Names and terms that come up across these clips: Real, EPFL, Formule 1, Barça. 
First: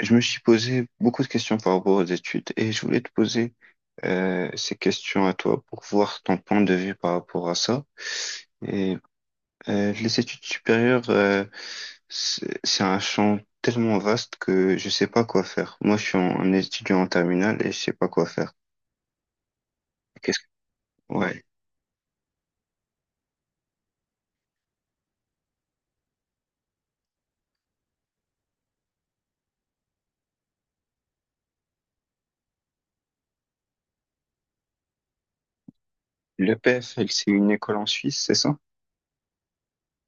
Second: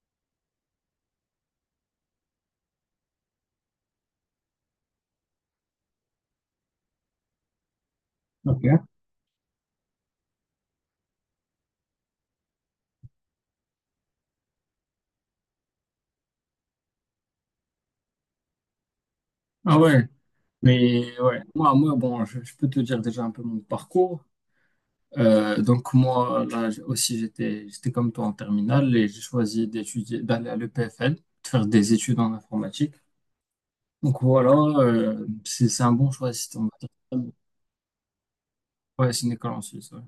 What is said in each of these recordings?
Je me suis posé beaucoup de questions par rapport aux études et je voulais te poser ces questions à toi pour voir ton point de vue par rapport à ça. Ok. Et les études supérieures, c'est un champ tellement vaste que je sais pas quoi faire. Moi, je suis un étudiant en terminale et je sais pas quoi faire. Ah ouais, Qu'est-ce mais ouais, Ouais. moi, moi bon, je peux te dire déjà un peu mon parcours. Donc moi, là aussi, j'étais comme toi en terminale et j'ai choisi d'étudier, d'aller à l'EPFL, de faire des études en informatique. Donc voilà, c'est un bon choix si t'es en L'EPFL, terminale. c'est une école en Suisse, c'est ça? Ouais, c'est une école en Suisse. Ouais,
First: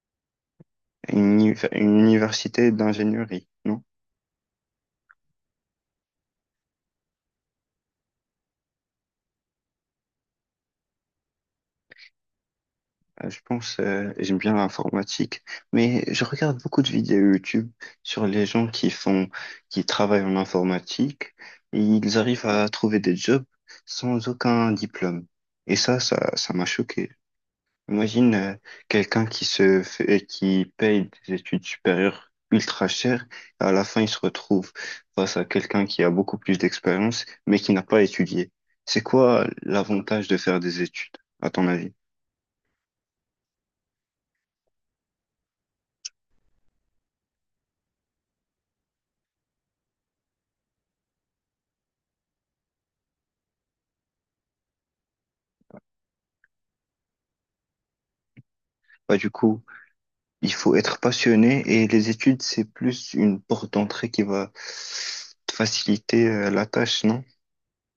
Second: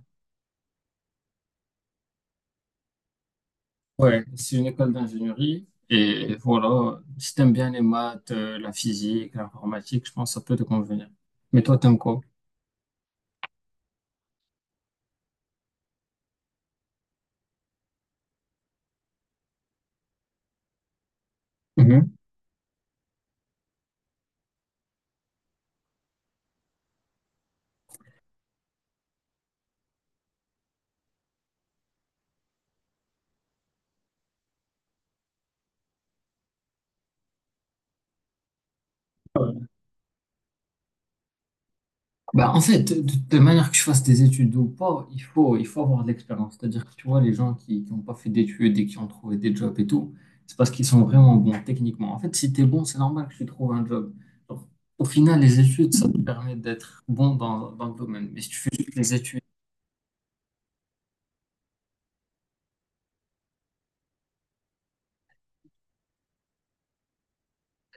Une université d'ingénierie, non? ouais, c'est une école d'ingénierie et voilà, si t'aimes bien les maths, la physique, l'informatique, je pense que ça peut te convenir. Mais toi, t'aimes quoi? Je pense, j'aime bien l'informatique, mais je regarde beaucoup de vidéos YouTube sur les gens qui font, qui travaillent en informatique et ils arrivent à trouver des jobs sans aucun diplôme. Et ça m'a choqué. Imagine, quelqu'un qui se fait, qui paye des études supérieures ultra chères, et à la fin, il se retrouve face à quelqu'un qui a beaucoup plus d'expérience, mais qui n'a pas étudié. C'est quoi l'avantage de faire des études, à ton avis? Bah, en fait, de manière que je fasse des études ou pas, il faut avoir de l'expérience. C'est-à-dire que tu vois, les gens qui n'ont pas fait d'études et qui ont trouvé des jobs et tout, c'est parce qu'ils sont vraiment bons techniquement. En fait, si tu es bon, c'est normal que tu trouves un job. Donc, au final, les études, ça te permet d'être bon dans le domaine. Mais si tu fais juste les Bah, du études, coup, il faut être passionné et les études, c'est plus une porte d'entrée qui va te faciliter la tâche, non?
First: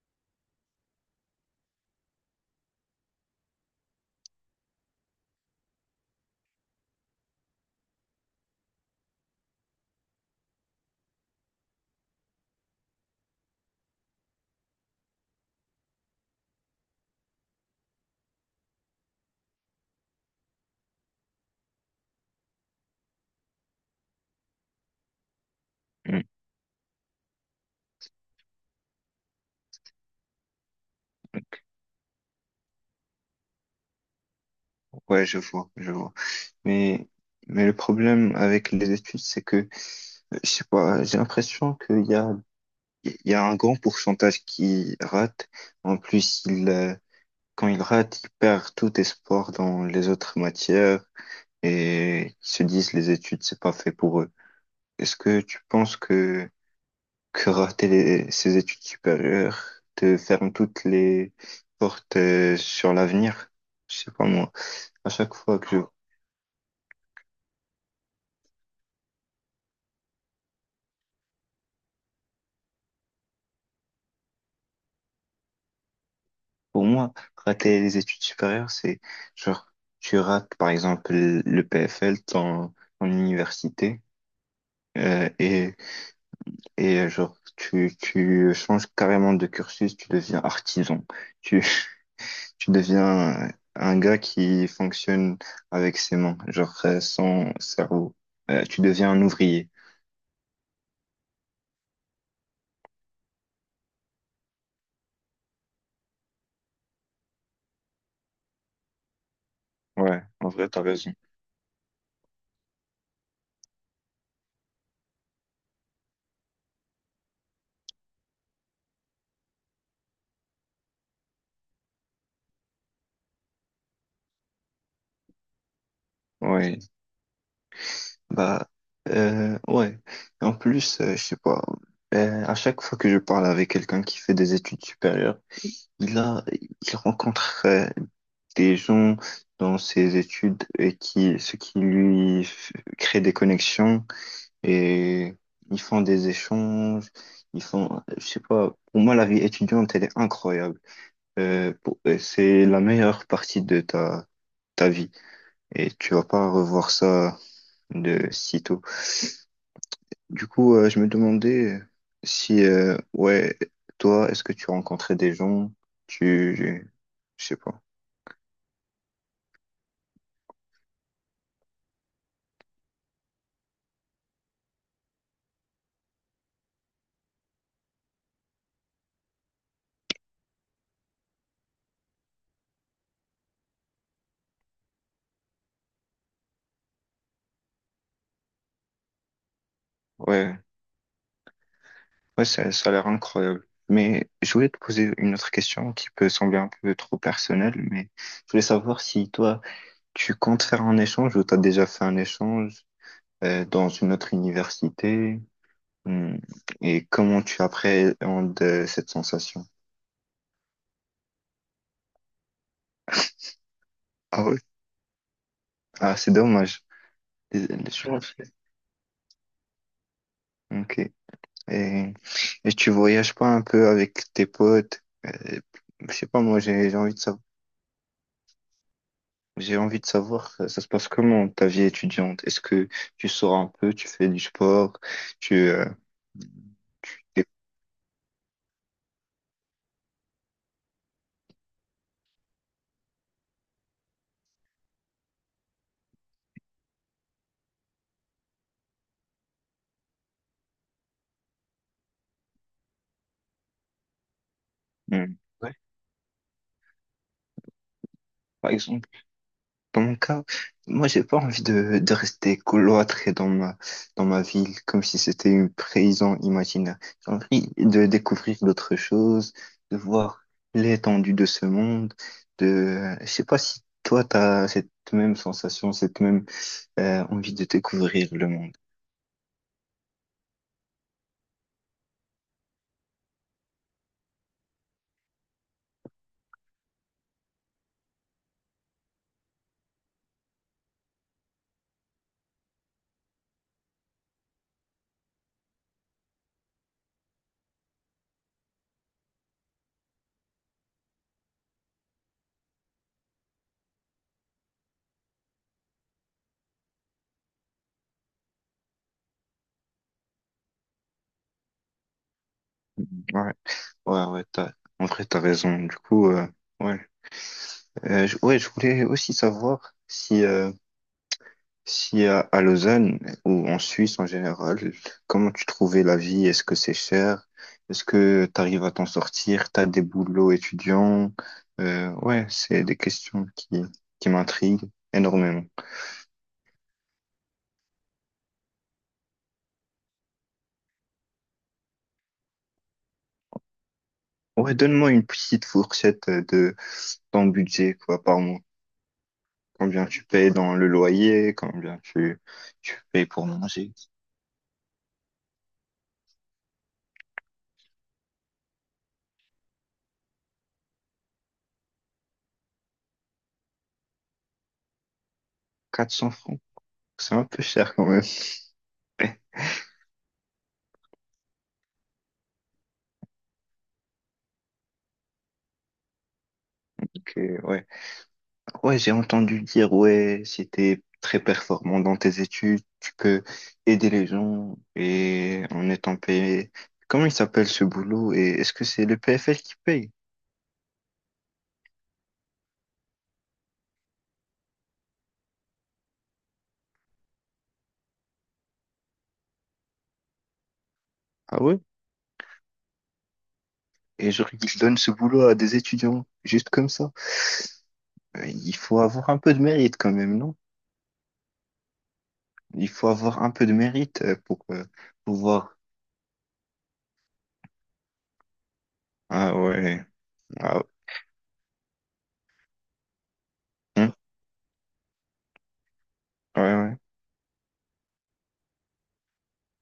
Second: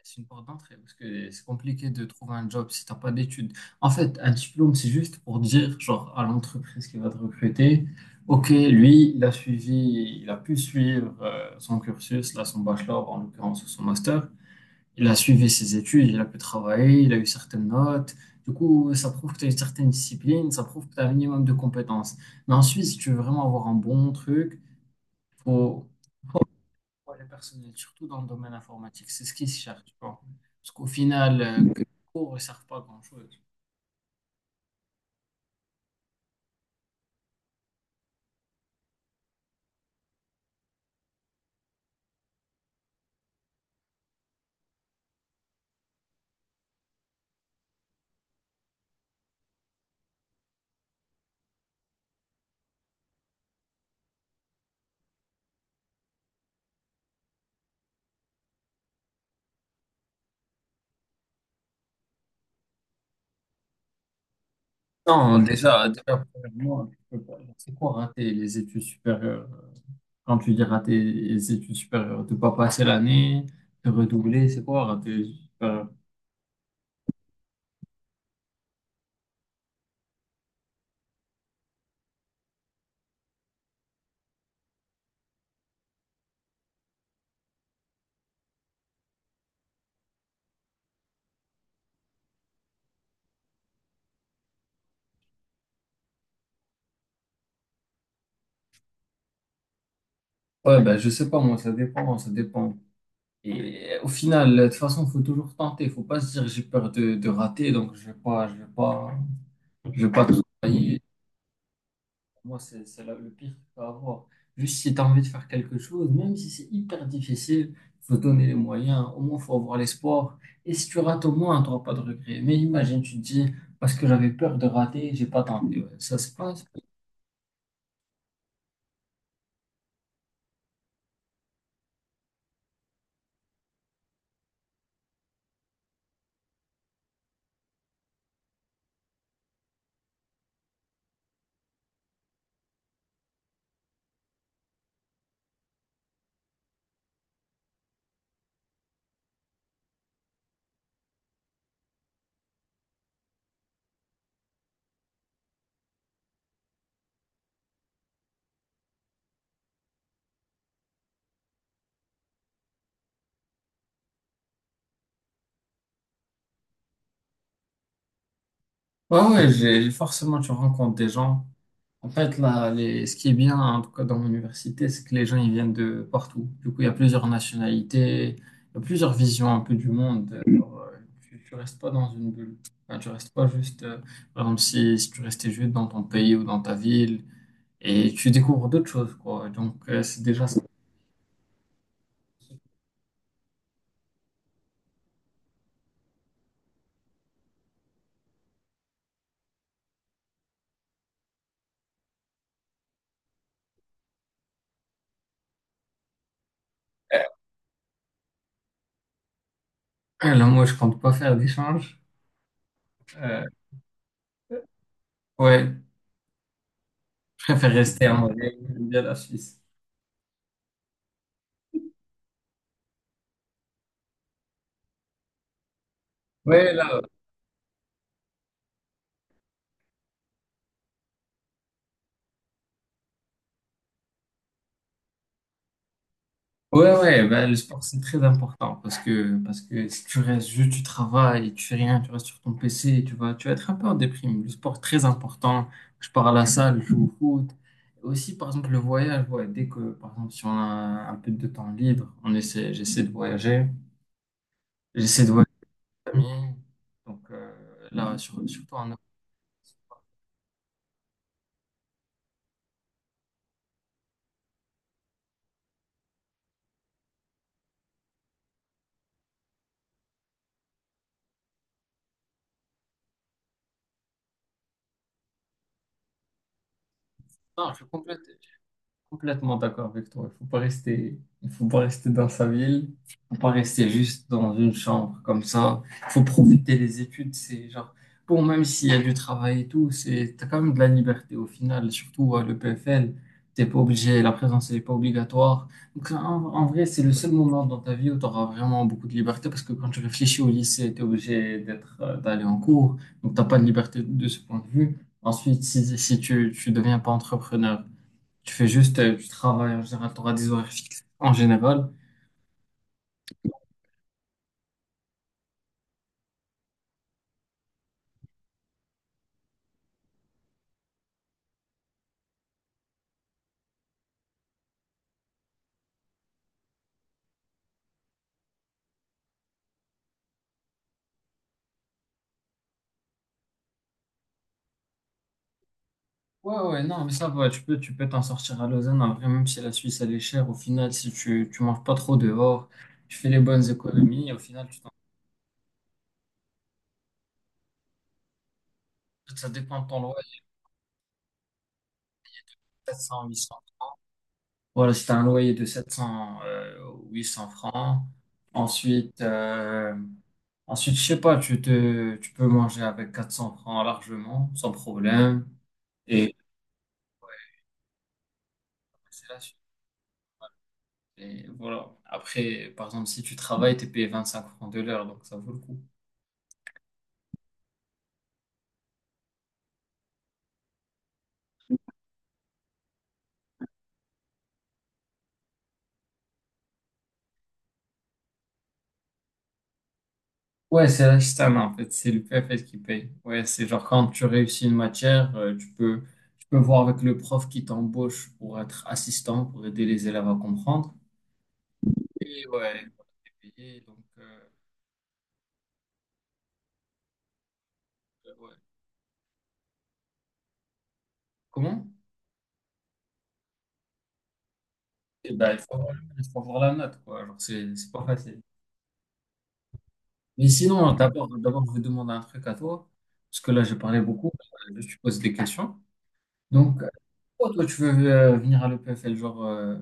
c'est une porte d'entrée parce que c'est compliqué de trouver un job si t'as pas d'études. En fait, un diplôme, c'est juste pour dire, genre, à l'entreprise qui va te recruter, ok, lui, il a suivi, il a pu suivre son cursus, là, son bachelor, en l'occurrence, ou son master. Il a suivi ses études, il a pu travailler, il a eu certaines notes. Du coup, ça prouve que tu as une certaine discipline, ça prouve que tu as un minimum de compétences. Mais ensuite, si tu veux vraiment avoir un bon truc, faut Mm. ouais, le personnel, surtout dans le domaine informatique, c'est ce qui se cherche, tu vois. Parce qu'au final, que les cours ne servent pas à grand-chose. Ouais, je vois, je vois. Mais, mais le problème avec les études, c'est que, je sais pas, j'ai l'impression qu'il y a un grand pourcentage qui rate. En plus, quand il rate, il perd tout espoir dans les autres matières et ils se disent les études, c'est pas fait pour eux. Est-ce que tu penses que rater ses études supérieures te ferme toutes les portes sur l'avenir. Je sais pas moi. À chaque Non, fois que je, déjà, premièrement, tu peux pas- c'est quoi rater les études supérieures? Quand tu dis rater les études supérieures, de pas passer l'année, de redoubler, c'est quoi rater les études supérieures? pour moi, rater les études supérieures, c'est genre tu rates par exemple le PFL, ton université, euh, et et genre tu changes carrément de cursus, tu deviens artisan, tu tu deviens un gars qui fonctionne avec ses mains, genre sans cerveau. Tu deviens un ouvrier. Ouais, ben, je sais pas, moi, ça dépend, ça dépend. Et au final, de toute façon, faut toujours tenter. Faut pas se dire j'ai peur de rater, donc je vais Ouais, pas en vrai, t'as travailler. raison. Moi, le pire que tu peux avoir. Juste si tu as envie de faire quelque chose, même si c'est hyper difficile, faut donner les moyens. Au moins, faut avoir l'espoir. Et si tu rates, au moins, tu n'auras pas de regret. Mais imagine, tu te dis, parce que j'avais peur de rater, j'ai pas tenté. Ouais, ça, c'est pas. Ouais, bah, ouais. En plus, je sais pas, à chaque fois que je parle avec quelqu'un qui fait des études supérieures, il rencontre des gens dans ses études et ce qui lui crée des connexions et ils font des échanges, ils font, je sais pas, pour moi, la vie étudiante, elle est incroyable. C'est la meilleure partie de ta vie et tu vas pas revoir ça de sitôt. Du coup, je me demandais si, ouais, toi, est-ce que tu rencontrais des gens, tu, je sais pas. Ouais, ouais, forcément, tu rencontres des gens. En fait, là, les... ce qui est bien, en tout cas dans mon université, c'est que les gens, ils viennent de partout. Du coup, il y a plusieurs nationalités, il y a plusieurs visions un peu du monde. Alors, tu restes pas dans une bulle. Enfin, tu restes pas juste, par exemple, si tu restais juste dans ton pays ou dans ta ville, et tu découvres d'autres choses, quoi. Donc, c'est déjà ça. Ouais, ouais, ça a l'air incroyable. Mais je voulais te poser une autre question qui peut sembler un peu trop personnelle, mais je voulais savoir si toi, tu comptes faire un échange ou t'as déjà fait un échange dans une autre université. Hmm. Et comment tu appréhendes cette sensation? Là, moi, je compte pas faire d'échange. Euh, Ah oui, ouais, ah, c'est dommage. je préfère Désolé, rester je Ouais. en vrai, j'aime bien la Suisse. Ok. Et, et tu voyages pas un peu avec tes potes? Je sais pas, moi, Ouais, j'ai là, envie de savoir, ça, ça se passe comment ta vie étudiante? Est-ce que tu sors un peu, tu fais du sport, tu, euh, ouais, ouais, t'es- ben, le sport, c'est très important parce que si tu restes juste, tu travailles, tu fais rien, tu restes sur ton PC, tu vas être un peu en déprime. Le sport, très important. Je pars à la salle, je joue au foot. Aussi, par exemple, le voyage, ouais, dès que, par exemple, si on a un peu de temps libre, j'essaie de voyager. J'essaie de Hmm. voyager Ouais. avec mes amis. Donc, là, Par surtout en exemple, dans mon cas, moi, j'ai pas envie de rester cloîtré dans ma ville, comme si c'était une prison imaginaire. J'ai envie de découvrir d'autres choses, de voir l'étendue de ce monde, je sais pas si toi, t'as cette même sensation, cette même, envie de Europe, je complète. découvrir le monde. Complètement d'accord avec toi. Il faut pas rester, il faut pas rester dans sa ville. Il faut pas rester juste dans une chambre comme ça. Il faut profiter des études. C'est genre, bon, même s'il y a du travail et tout, c'est, t'as quand même de la liberté au final. Surtout à le PFL, t'es pas obligé, la présence n'est pas obligatoire. Donc, en vrai, c'est le seul moment dans ta vie où tu auras vraiment beaucoup de liberté parce que quand tu réfléchis au lycée, tu es obligé d'être, d'aller en cours. Donc, t'as pas de liberté de ce point de vue. Ensuite, si tu deviens pas entrepreneur, tu fais juste du travail en général, tu auras des horaires fixes en général. Ouais, ouais, ouais, en vrai, t'as raison. Du coup, ouais, ouais, je voulais aussi savoir si, si à Lausanne ou en Suisse en général, comment tu trouvais la vie? Est-ce que c'est cher? Est-ce que tu arrives à t'en sortir? T'as des boulots étudiants? Ouais, c'est des questions qui m'intriguent énormément. Ouais, ouais, non, mais ça va, tu peux t'en sortir à Lausanne. En vrai, même si la Suisse, elle est chère, au final, si tu manges pas trop dehors, tu fais les bonnes économies, au final, Ouais, tu t'en... donne-moi une petite fourchette de ton budget, quoi, par mois. ça dépend de ton Combien loyer, tu payes dans le loyer? Combien tu 700, payes pour 800 francs. manger? Voilà, si tu as un loyer de 700, 800 francs, ensuite, euh, ensuite, je sais pas, tu peux manger avec 400 francs largement, sans problème. Quatre cents Et francs? C'est un peu cher quand même. c'est là et voilà. Après, par exemple, si tu travailles, t'es payé 25 francs de l'heure, donc ça vaut le coup. Ok, ouais. Ouais, j'ai entendu dire, ouais, si t'es très performant dans tes études, tu peux aider les gens et en étant payé. Comment il s'appelle ce boulot et est-ce que c'est le PFL qui paye? Ouais, c'est l'Ashtan, en fait. C'est le PFL qui paye. Ouais, c'est genre quand tu réussis une matière, tu peux voir avec le prof qui t'embauche pour être assistant, pour aider les élèves à comprendre. Ah ouais? Et ouais, t'es donc, Et genre, ils donnent ce boulot à des étudiants, juste comme ça. Ouais. Il faut avoir un peu de mérite quand même, non? Comment? Il faut avoir un peu de mérite pour Eh ben, pouvoir. Il faut avoir la note, quoi. Genre, c'est pas facile. Ah ouais. Mais Ah, sinon, d'abord, je vais demander un truc à toi, parce que là, j'ai parlé hein, beaucoup. Je te pose des questions. ouais, Donc, ouais. pourquoi toi, tu veux venir à le l'EPFL? Genre,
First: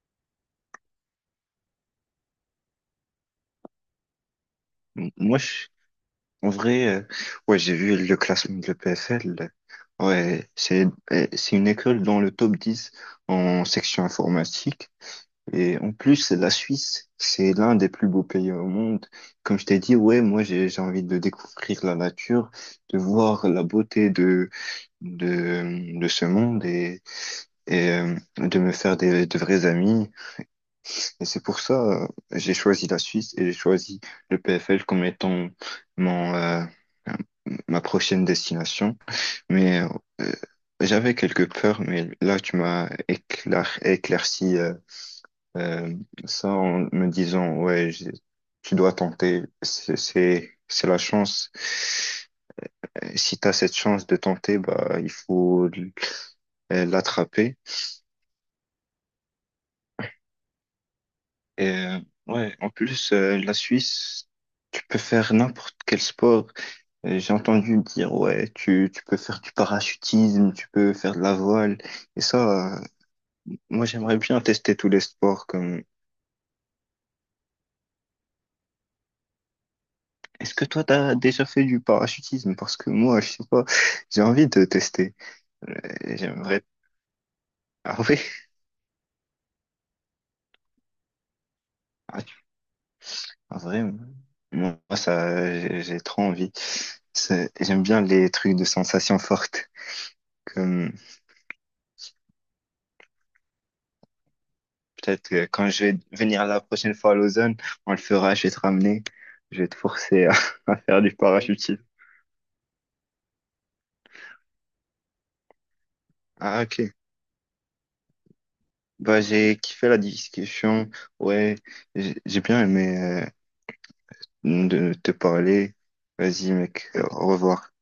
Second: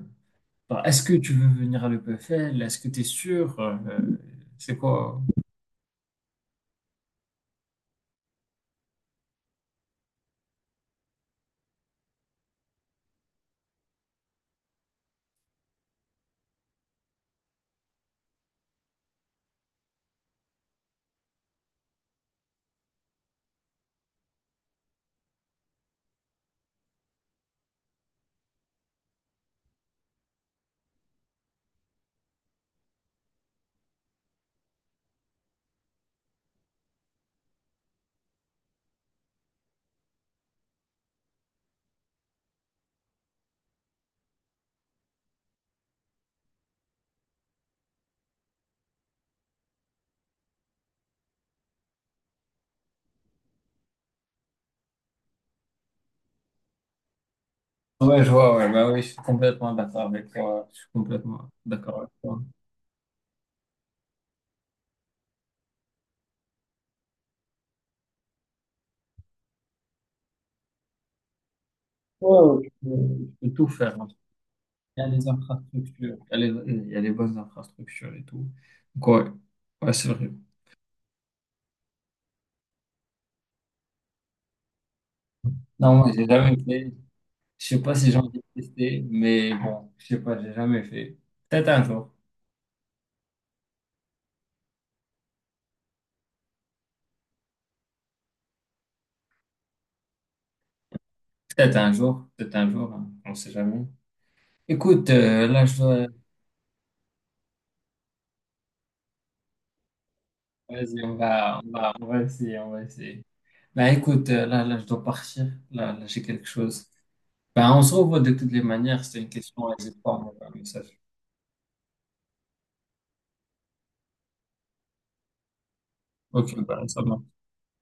enfin, est-ce que tu veux venir à le l'EPFL? Est-ce que tu es sûr? C'est M- quoi? Moi, je, En vrai, ouais, j'ai vu le classement de l'EPFL. Ouais, c'est une école dans le top 10 en section informatique. Et en plus, la Suisse, c'est l'un des plus beaux pays au monde. Comme je t'ai dit, ouais, moi, j'ai envie de découvrir la nature, de voir la beauté de ce monde et de me faire des de vrais amis. Et c'est pour ça, j'ai choisi la Suisse et j'ai choisi le PFL comme étant mon, euh, ma prochaine destination. Mais euh, j'avais quelques peurs, mais là, tu m'as éclairci euh, ça en me disant, ouais, tu dois tenter, c'est la chance. Si tu as cette chance de tenter, bah, il faut l'attraper. Ouais, je vois, ouais, bah oui, je suis complètement d'accord avec toi. Je suis complètement Et d'accord avec toi. ouais, en plus, la Suisse, tu peux faire n'importe quel sport. J'ai entendu dire, ouais, tu peux faire du parachutisme, tu peux faire de la voile. Et Ouais, ouais, ça, je peux tout moi, faire, hein. j'aimerais bien tester tous les Il y a les sports. Infrastructures, il y a les bonnes infrastructures et tout. Donc, ouais, ouais, c'est vrai. Est-ce que toi, t'as déjà fait du parachutisme? Parce que moi, je sais pas, j'ai envie de tester. Euh, Non, moi, j'ai jamais J'aimerais. fait. Je sais pas Ah si j'ai oui, envie de tester, mais bon, je sais pas, j'ai jamais fait. Peut-être un jour. ah, ah, vraiment. Moi, ça, j'ai trop envie. J'aime bien les trucs de sensations fortes. Comme Peut-être un jour, peut-être un jour, hein, on sait jamais. Écoute, Peut-être que là, quand je je vais dois... venir la prochaine fois à Lausanne, on le fera, je vais te ramener. Je vais te forcer à, à Vas-y, faire du Oui. Parachutisme. On va essayer, on va essayer. Là, écoute, là, je dois partir. Là, j'ai quelque Ah, chose. ok. Ben, on se revoit de toutes les manières. C'était Bah, une j'ai question, kiffé la n'hésite pas à m'envoyer un discussion. message. Ouais, j'ai bien aimé de te parler. Vas-y, Ok, ben, mec, ça au marche. revoir.